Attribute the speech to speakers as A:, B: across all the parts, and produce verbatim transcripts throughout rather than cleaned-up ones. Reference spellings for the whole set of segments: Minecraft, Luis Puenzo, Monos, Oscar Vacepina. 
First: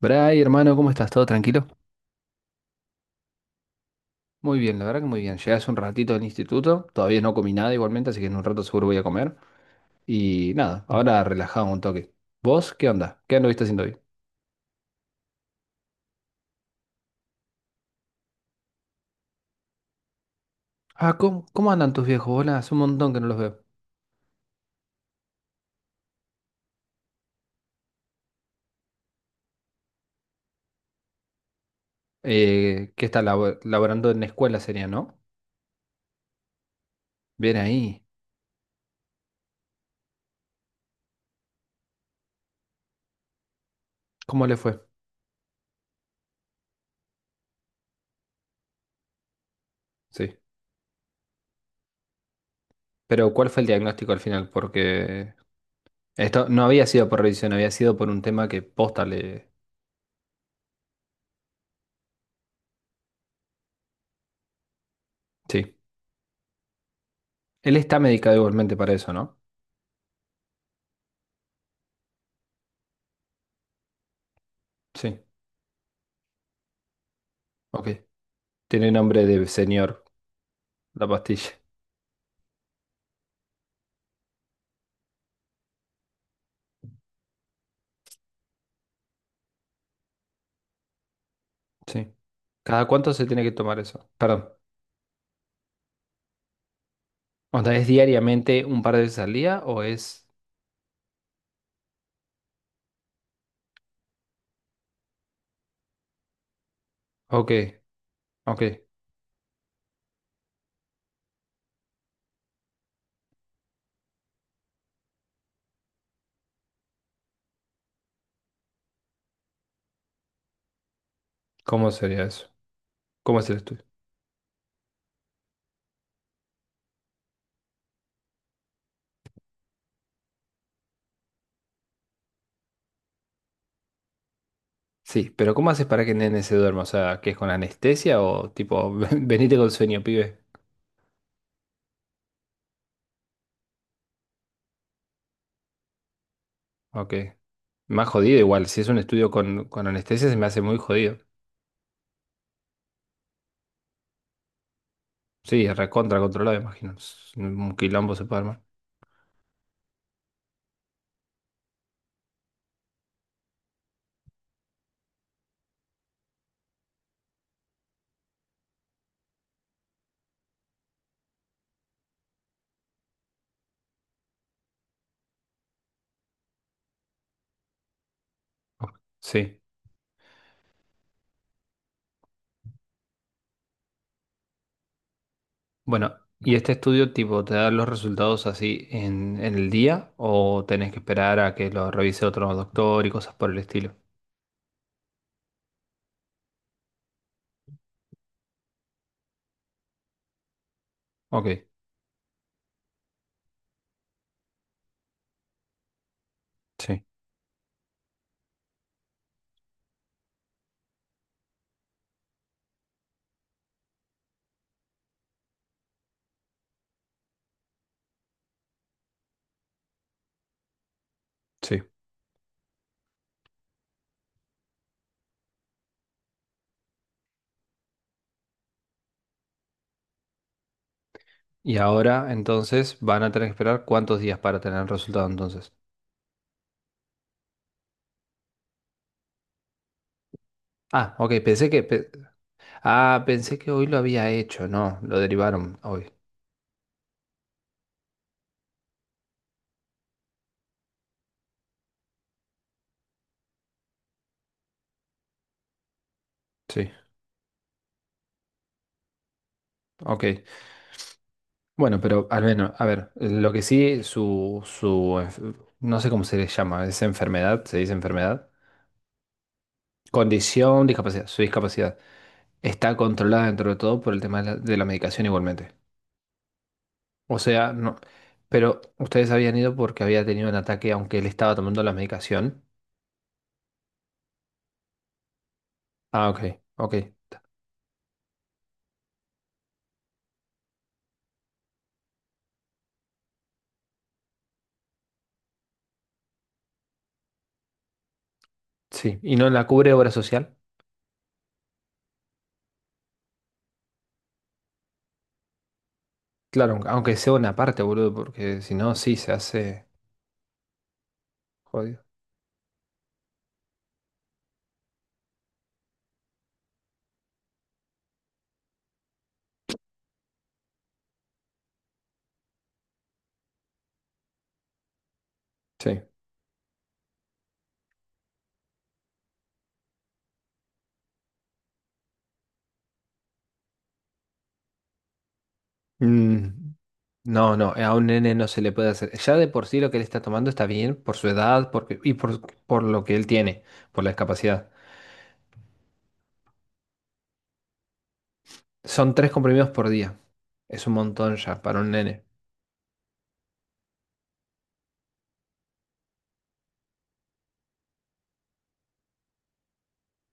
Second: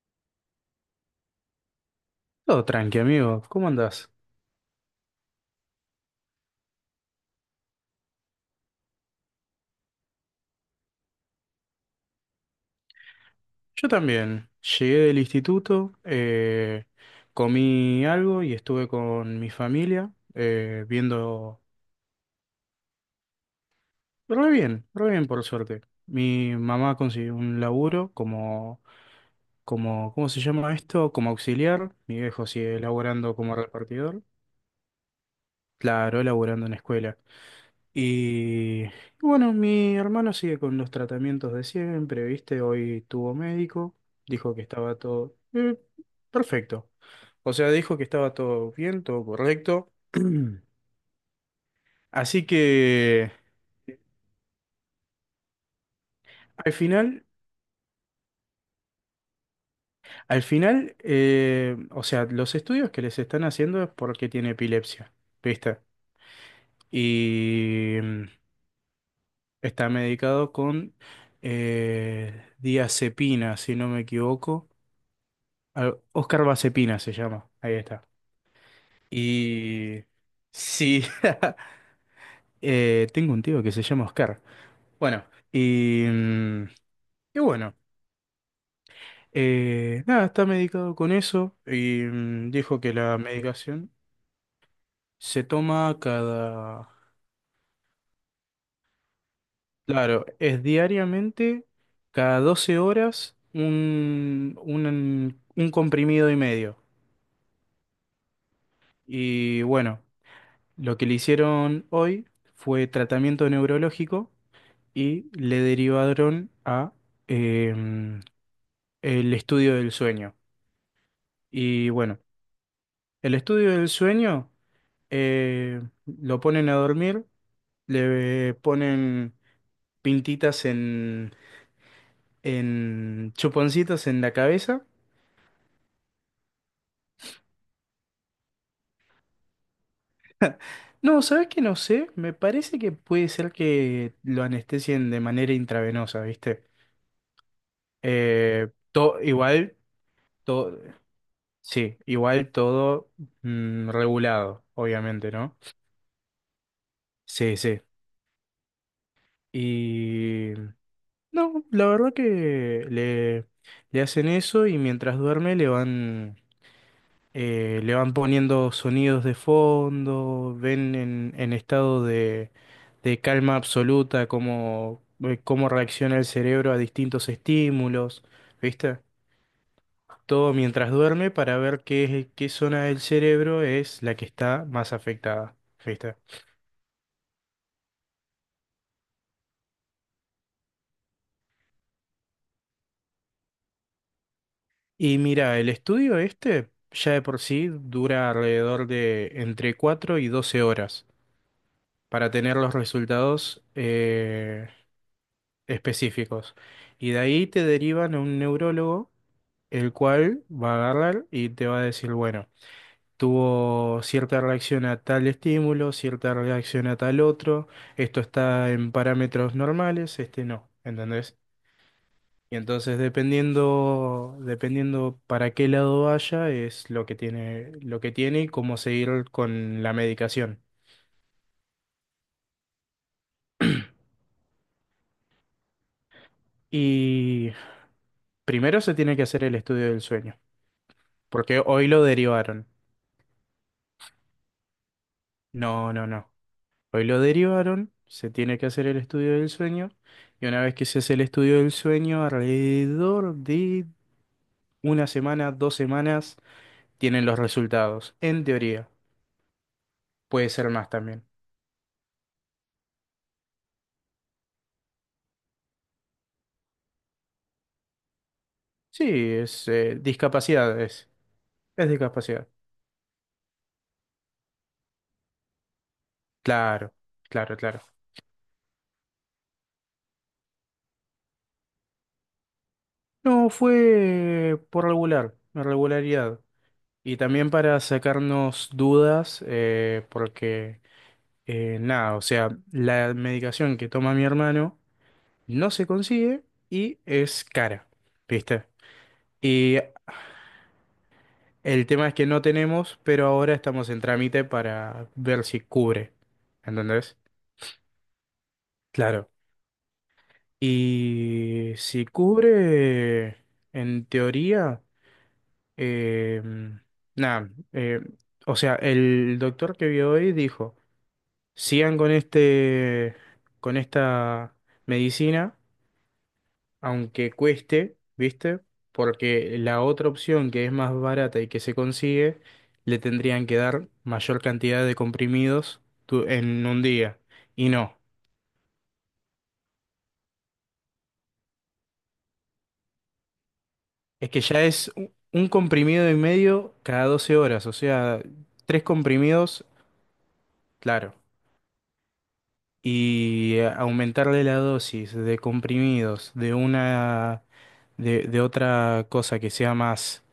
A: Bray, hermano, ¿cómo estás? ¿Todo tranquilo?
B: Todo tranqui, amigo. ¿Cómo andás?
A: Muy bien, la verdad que muy bien. Llegué hace un ratito del instituto, todavía no comí nada igualmente, así que en un rato seguro voy a comer. Y nada, ahora relajado un toque. ¿Vos qué onda? ¿Qué anduviste haciendo
B: Yo
A: hoy?
B: también. Llegué del instituto, eh, comí algo y estuve con mi familia eh,
A: Ah, ¿cómo,
B: viendo.
A: cómo andan tus viejos? Hola, hace un montón que no los veo.
B: Re bien, re bien por suerte. Mi mamá consiguió un laburo como, como, ¿cómo se llama esto? Como auxiliar. Mi viejo sigue
A: Eh, ¿qué está
B: laburando como
A: labo- laborando en
B: repartidor.
A: la escuela sería, no?
B: Claro, laburando en escuela.
A: Bien ahí.
B: Y bueno, mi hermano sigue con los tratamientos de siempre, ¿viste? Hoy tuvo médico,
A: ¿Cómo
B: dijo
A: le
B: que
A: fue?
B: estaba todo eh, perfecto. O sea, dijo que estaba todo bien, todo correcto.
A: Sí.
B: Así que
A: Pero ¿cuál fue el diagnóstico al final? Porque esto no
B: al
A: había sido por
B: final,
A: revisión, había sido por un tema que posta le...
B: al final, eh, o sea, los estudios que les están haciendo es porque tiene epilepsia,
A: Sí.
B: ¿viste?
A: Él está
B: Y mm,
A: medicado igualmente para eso, ¿no?
B: está medicado con eh, diazepina, si no me equivoco.
A: Sí.
B: Al- Oscar Vacepina se llama. Ahí
A: Ok.
B: está.
A: Tiene nombre de señor,
B: Y sí,
A: la pastilla.
B: eh, tengo un tío que se llama Oscar. Bueno, y, mm, y bueno, eh, nada, está medicado con eso y
A: Sí.
B: mm, dijo
A: ¿Cada
B: que
A: cuánto
B: la
A: se tiene que tomar
B: medicación
A: eso? Perdón.
B: se toma cada,
A: O sea, ¿es diariamente un par de veces al día o
B: claro,
A: es...?
B: es diariamente, cada doce horas, un, un, un comprimido y medio.
A: Ok, ok.
B: Y bueno, lo que le hicieron hoy fue tratamiento neurológico y le derivaron a em, el estudio del sueño.
A: ¿Cómo
B: Y bueno,
A: sería eso?
B: el
A: ¿Cómo es el
B: estudio
A: estudio?
B: del sueño eh, lo ponen a dormir, le ponen pintitas en, en chuponcitos en la cabeza.
A: Sí, pero ¿cómo haces para que el nene se duerma? O sea, ¿que es con anestesia o tipo, "Ven- venite con sueño, pibe?
B: No, ¿sabes qué? No sé, me parece que puede ser que lo anestesien de manera intravenosa, ¿viste?
A: Ok. Más jodido igual.
B: Eh,
A: Si es un
B: to-
A: estudio con,
B: igual,
A: con anestesia se me hace muy
B: todo,
A: jodido.
B: sí, igual todo mm, regulado, obviamente, ¿no?
A: Sí, recontra controlado, imagino. Es
B: Sí,
A: un
B: sí.
A: quilombo se puede armar.
B: Y no, la verdad que le, le hacen eso y mientras duerme le van, eh, le van poniendo sonidos de fondo, ven en, en estado de, de calma absoluta cómo, eh, cómo reacciona el cerebro a distintos estímulos,
A: Ok,
B: ¿viste?
A: sí.
B: Todo mientras duerme para ver qué, qué zona del cerebro es la que está más afectada,
A: Bueno,
B: ¿viste?
A: ¿y este estudio tipo te da los resultados así en, en el día o tenés que esperar a que lo revise otro doctor y cosas por el estilo?
B: Y mira, el estudio este ya de por sí dura alrededor de entre cuatro y doce horas
A: Ok,
B: para tener los resultados eh, específicos.
A: sí,
B: Y de ahí te derivan a un neurólogo, el cual va a agarrar y te va a decir, bueno, tuvo cierta reacción a tal estímulo, cierta reacción a tal otro, esto está en parámetros normales, este no, ¿entendés?
A: sí.
B: Y entonces dependiendo, dependiendo para qué lado vaya, es lo que tiene, lo que tiene y cómo seguir con la medicación.
A: Y ahora entonces van a tener que esperar cuántos días para tener el resultado entonces.
B: Y primero se tiene que hacer el estudio del sueño,
A: Ah, ok,
B: porque
A: pensé que...
B: hoy lo
A: pe-
B: derivaron.
A: ah, pensé que hoy lo había hecho, no, lo derivaron
B: No, no,
A: hoy.
B: no. Hoy lo derivaron, se tiene que hacer el estudio del sueño, y una vez que se hace el estudio del sueño, alrededor de una semana, dos semanas,
A: Sí,
B: tienen los resultados, en teoría.
A: ok.
B: Puede ser más también.
A: Bueno, pero al menos, a ver, lo que sí, su, su, enf- no sé cómo se le llama, es enfermedad, se dice enfermedad.
B: Sí, es eh,
A: Condición,
B: discapacidades.
A: discapacidad, su
B: Es de
A: discapacidad.
B: discapacidad.
A: Está controlada dentro de todo por el tema de la, de la medicación igualmente.
B: Claro,
A: O
B: claro,
A: sea,
B: claro.
A: no. Pero ustedes habían ido porque había tenido un ataque, aunque él estaba tomando la medicación.
B: No, fue por regular,
A: Ah,
B: regularidad.
A: ok, ok.
B: Y también para sacarnos dudas, eh, porque eh, nada, o sea, la medicación que toma mi hermano no se consigue y es cara, ¿viste?
A: Sí. ¿Y no la
B: Y
A: cubre obra social?
B: el tema es que no tenemos, pero ahora estamos en trámite para ver si cubre,
A: Claro, aunque aunque
B: ¿entendés?
A: sea una parte, boludo, porque si no, sí,
B: Claro.
A: se hace
B: Y
A: jodido.
B: si cubre, en teoría. Eh, nada, eh, o sea, el doctor que vio hoy dijo, sigan con este, con esta medicina,
A: Sí.
B: aunque cueste, ¿viste? Porque la otra opción que es más barata y que se consigue, le tendrían que dar mayor cantidad de comprimidos tu- en
A: Mm,
B: un día.
A: no,
B: Y
A: no, a
B: no,
A: un nene no se le puede hacer. Ya de por sí lo que él está tomando está bien por su edad porque, y por, por lo que él tiene, por la
B: es que ya
A: discapacidad.
B: es u- un comprimido y medio cada doce horas, o sea, tres
A: Son tres
B: comprimidos,
A: comprimidos por día. Es un
B: claro.
A: montón ya para un nene.
B: Y eh, aumentarle la dosis de comprimidos de una de, de otra cosa que sea más,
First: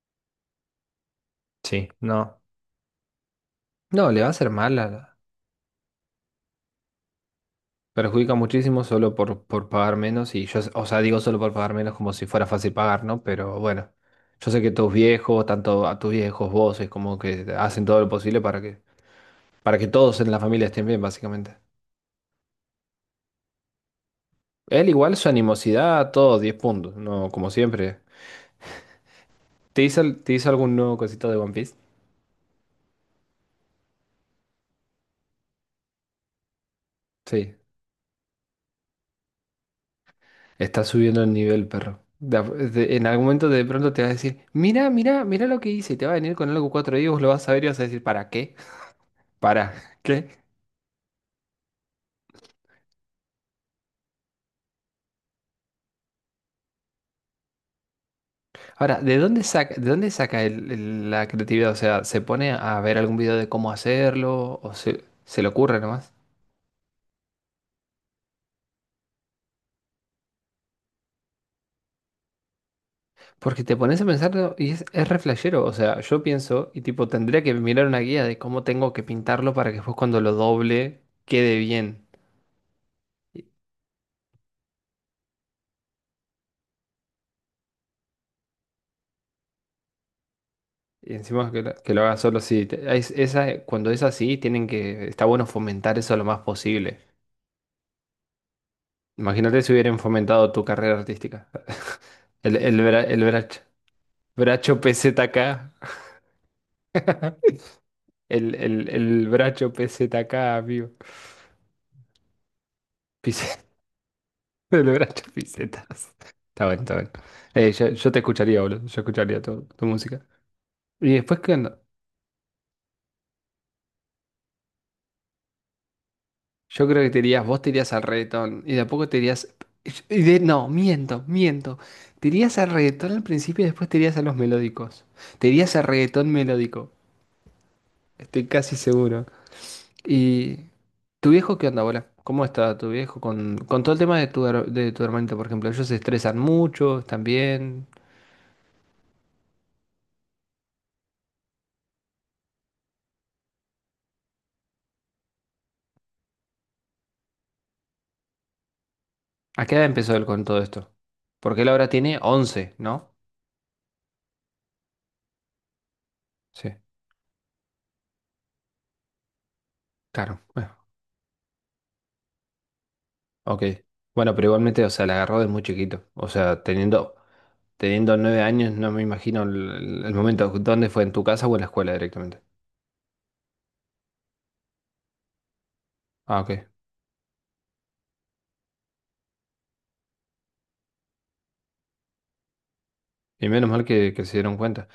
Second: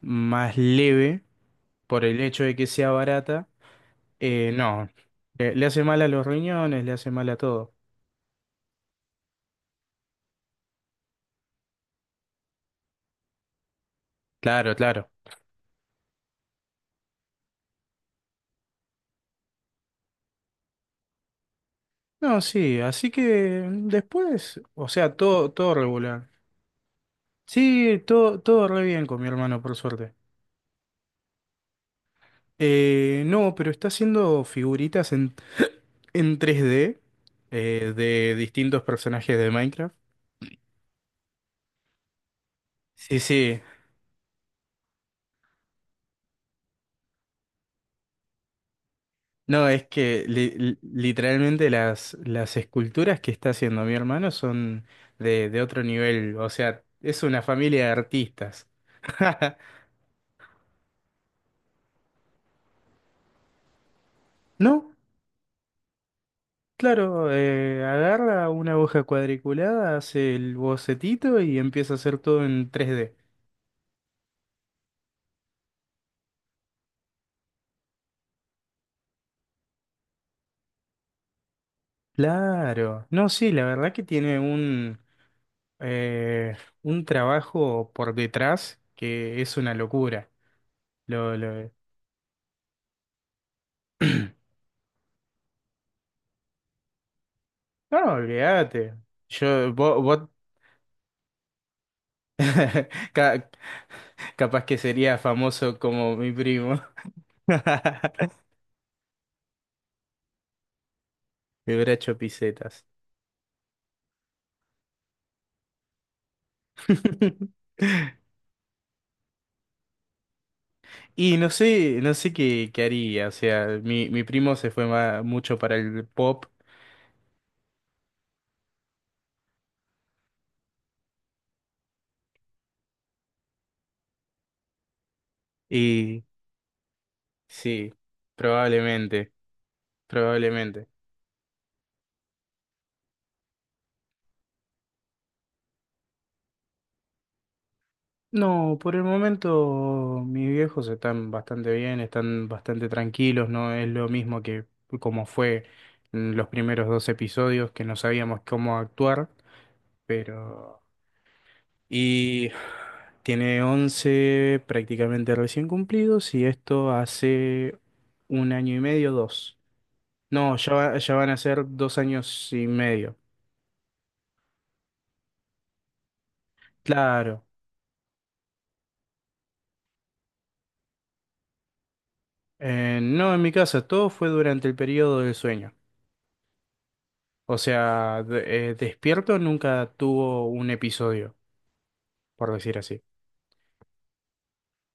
B: más leve
A: Sí,
B: por el
A: no.
B: hecho de que sea barata,
A: No, le va a hacer
B: eh,
A: mal. a
B: no.
A: la-
B: Le, le hace mal a los riñones, le hace mal a todo.
A: Perjudica muchísimo solo por, por pagar menos. Y yo, o sea, digo solo por pagar menos como si fuera fácil pagar, ¿no? Pero bueno, yo sé que
B: Claro,
A: tus
B: claro.
A: viejos, tanto a tus viejos, vos, es como que hacen todo lo posible para que, para que todos en la familia estén bien, básicamente.
B: No, sí, así que mm, después,
A: Él
B: o
A: igual,
B: sea,
A: su
B: todo, todo
A: animosidad,
B: regular.
A: todo diez puntos, ¿no? Como siempre.
B: Sí, todo, todo re bien con mi hermano, por
A: ¿Te hizo,
B: suerte.
A: te hizo algún nuevo cosito de One Piece?
B: Eh, no, pero está haciendo figuritas en en tres d
A: Sí.
B: eh, de distintos personajes de Minecraft.
A: Está subiendo el nivel, perro. De a- de- en
B: Sí,
A: algún momento
B: sí.
A: de pronto te vas a decir, mira, mira, mira lo que hice. Y te va a venir con algo cuatro y vos lo vas a ver y vas a decir, ¿para qué?
B: No,
A: ¿Para
B: es que
A: qué?
B: li- li- literalmente las, las esculturas que está haciendo mi hermano son de, de otro nivel. O sea, es una familia de artistas.
A: Ahora, ¿de dónde saca, de dónde saca el- el- la creatividad? O sea, ¿se pone a ver algún video de cómo hacerlo? ¿O
B: No,
A: se, se le ocurre nomás?
B: claro, eh, agarra una hoja cuadriculada, hace el bocetito y empieza a hacer todo en tres d.
A: Porque te pones a pensarlo y es, es re flashero. O sea, yo pienso y tipo, tendría que mirar una guía de cómo tengo que pintarlo para que después cuando lo doble quede bien.
B: Claro. No, sí, la verdad que tiene eh, un trabajo por detrás que es una locura.
A: Y
B: Lo,
A: encima que
B: lo-
A: lo, que lo haga solo, sí. te- es- esa, cuando es así, tienen que, está bueno fomentar eso lo más posible.
B: No, olvídate.
A: Imagínate si
B: Yo,
A: hubieran
B: vos, vos-
A: fomentado tu carrera artística. El, el, bra- el
B: ca-
A: bracho,
B: capaz que
A: bracho
B: sería
A: P Z K.
B: famoso como mi primo.
A: El, el, el bracho P Z K, amigo.
B: Me hubiera hecho pisetas.
A: Pis- El bracho pisetas. Está bueno, está bueno. Eh, yo, yo te escucharía, boludo. Yo escucharía tu, tu música. Y
B: Y
A: después,
B: no
A: ¿qué onda?
B: sé, no sé qué, qué haría. O sea, mi, mi primo se fue ma- mucho para el pop
A: Yo creo que te irías, vos te irías al reggaetón y de a poco te irías. Y de- no, miento, miento. Te irías al reggaetón al principio y después te irías a los melódicos. Te irías al
B: y
A: reggaetón melódico,
B: sí,
A: estoy casi seguro.
B: probablemente,
A: ¿Y
B: probablemente.
A: tu viejo qué onda, bola? ¿Cómo está tu viejo con, con todo el tema de tu, her- de tu hermanito, por ejemplo? ¿Ellos se estresan mucho también?
B: No, por el momento mis viejos están bastante bien, están bastante tranquilos, no es lo mismo que como fue en los primeros dos episodios que no sabíamos cómo actuar,
A: ¿A qué edad empezó él con todo
B: pero.
A: esto? Porque él ahora tiene
B: Y
A: once, ¿no?
B: tiene once prácticamente recién cumplidos y
A: Sí,
B: esto hace un año y medio, dos.
A: claro.
B: No, ya,
A: Bueno,
B: va- ya van a ser dos años y medio.
A: ok. Bueno, pero igualmente, o sea, la agarró de muy chiquito. O sea, teniendo
B: Claro.
A: teniendo nueve años, no me imagino el, el momento. ¿Dónde fue? ¿En tu casa o en la escuela directamente?
B: Eh, no, en mi casa, todo fue durante el periodo del sueño.
A: Ah, ok.
B: O sea, de- eh, Despierto nunca tuvo un episodio, por decir así.
A: Y menos mal que, que se dieron cuenta.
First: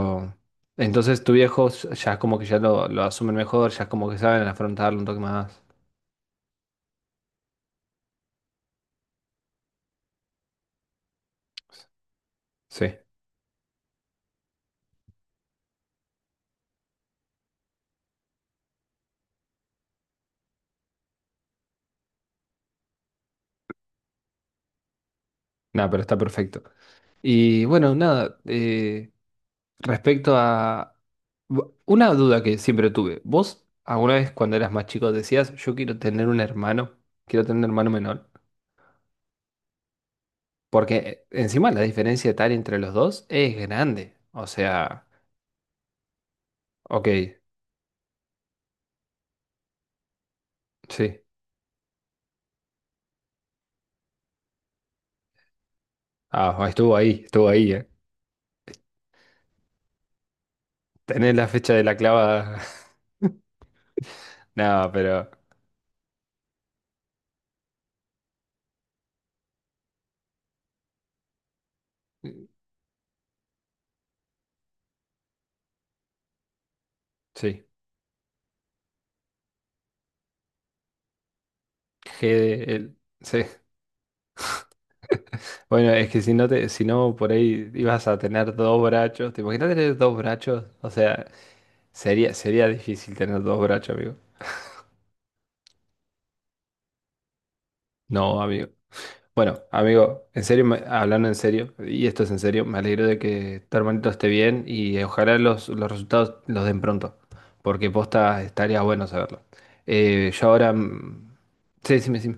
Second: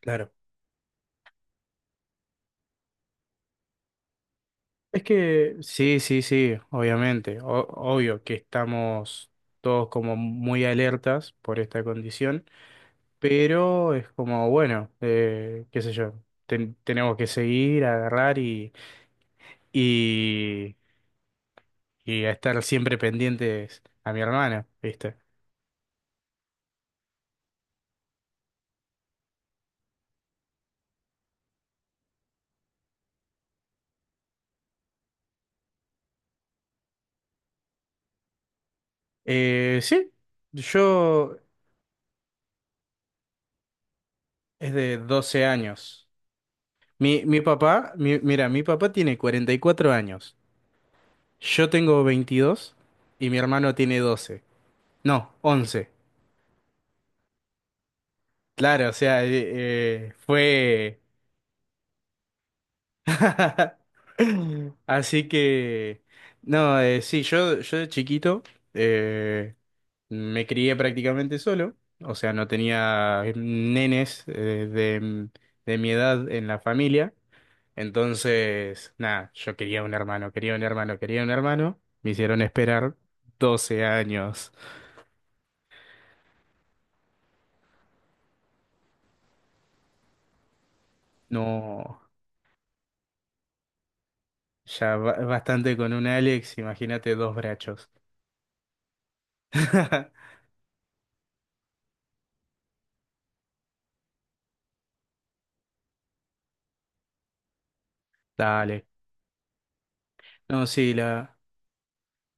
B: Claro.
A: entonces tu viejo ya es como que ya lo, lo asumen mejor, ya es como que saben afrontarlo
B: Es
A: un toque
B: que
A: más.
B: sí, sí, sí, obviamente. O- obvio que estamos todos como muy alertas por esta condición,
A: Sí,
B: pero es como, bueno, eh, qué sé yo, ten- tenemos que seguir, agarrar y, y, y a estar siempre pendientes a mi hermana, ¿viste?
A: nada, pero está perfecto. Y bueno, nada, eh, respecto a... bu- una duda que siempre tuve. ¿Vos alguna vez cuando eras más chico decías, yo quiero tener un hermano? Quiero tener un hermano menor.
B: Eh, sí,
A: Porque eh,
B: yo
A: encima la diferencia tal entre los dos es grande. O
B: es de
A: sea,
B: doce años.
A: ok,
B: Mi, mi papá, mi- mira, mi papá tiene cuarenta y cuatro años,
A: sí.
B: yo tengo veintidós y mi hermano tiene doce. No, once.
A: Ah, estuvo ahí, estuvo ahí, eh.
B: Claro, o sea, eh, eh, fue.
A: Tenés la fecha de la clavada. Nada,
B: Así
A: pero
B: que, no, eh, sí, yo, yo de chiquito eh, me crié prácticamente solo, o sea,
A: eh,
B: no tenía nenes eh, de, de mi edad en la familia.
A: sí.
B: Entonces, nada, yo quería un hermano, quería un hermano, quería un hermano. Me
A: G
B: hicieron
A: de-
B: esperar
A: el- sí.
B: doce años.
A: Bueno, es que si no te, si no por ahí ibas a tener dos brazos. ¿Te imaginas tener dos brazos? O sea,
B: No,
A: sería, sería difícil tener dos brazos, amigo.
B: ya ba- bastante con un Alex, imagínate dos brachos.
A: No, amigo. Bueno, amigo, en serio, me- hablando en serio, y esto es en serio, me alegro de que tu hermanito esté bien y ojalá los, los resultados los den pronto, porque posta estaría
B: Dale.
A: bueno saberlo. Eh, yo
B: No,
A: ahora...
B: sí,
A: mm,
B: la...
A: sí, sí, sí.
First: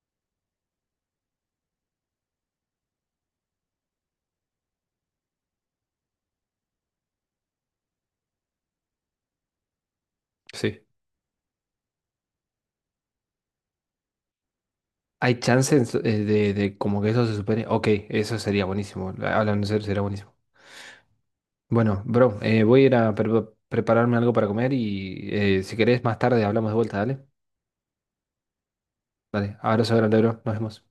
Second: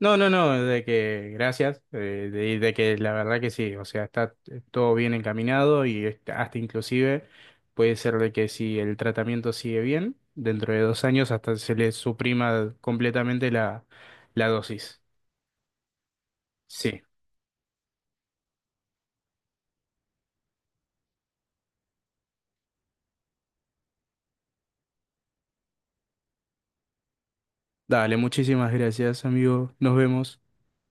B: no, no, no, de que gracias, eh, de, de que la verdad que sí, o sea, está todo bien encaminado y está- hasta inclusive puede ser de que si el tratamiento sigue bien, dentro de
A: Sí.
B: dos años hasta se le suprima completamente la, la dosis.
A: ¿Hay chances eh, de, de como
B: Sí.
A: que eso se supere? Ok, eso sería buenísimo. Hablando en serio, sería buenísimo. Bueno, bro, eh, voy a ir a pre- prepararme algo para comer y eh, si querés más tarde hablamos de vuelta, dale.
B: Dale, muchísimas gracias,
A: Dale,
B: amigo. Nos
A: abrazo grande, bro.
B: vemos.
A: Nos vemos.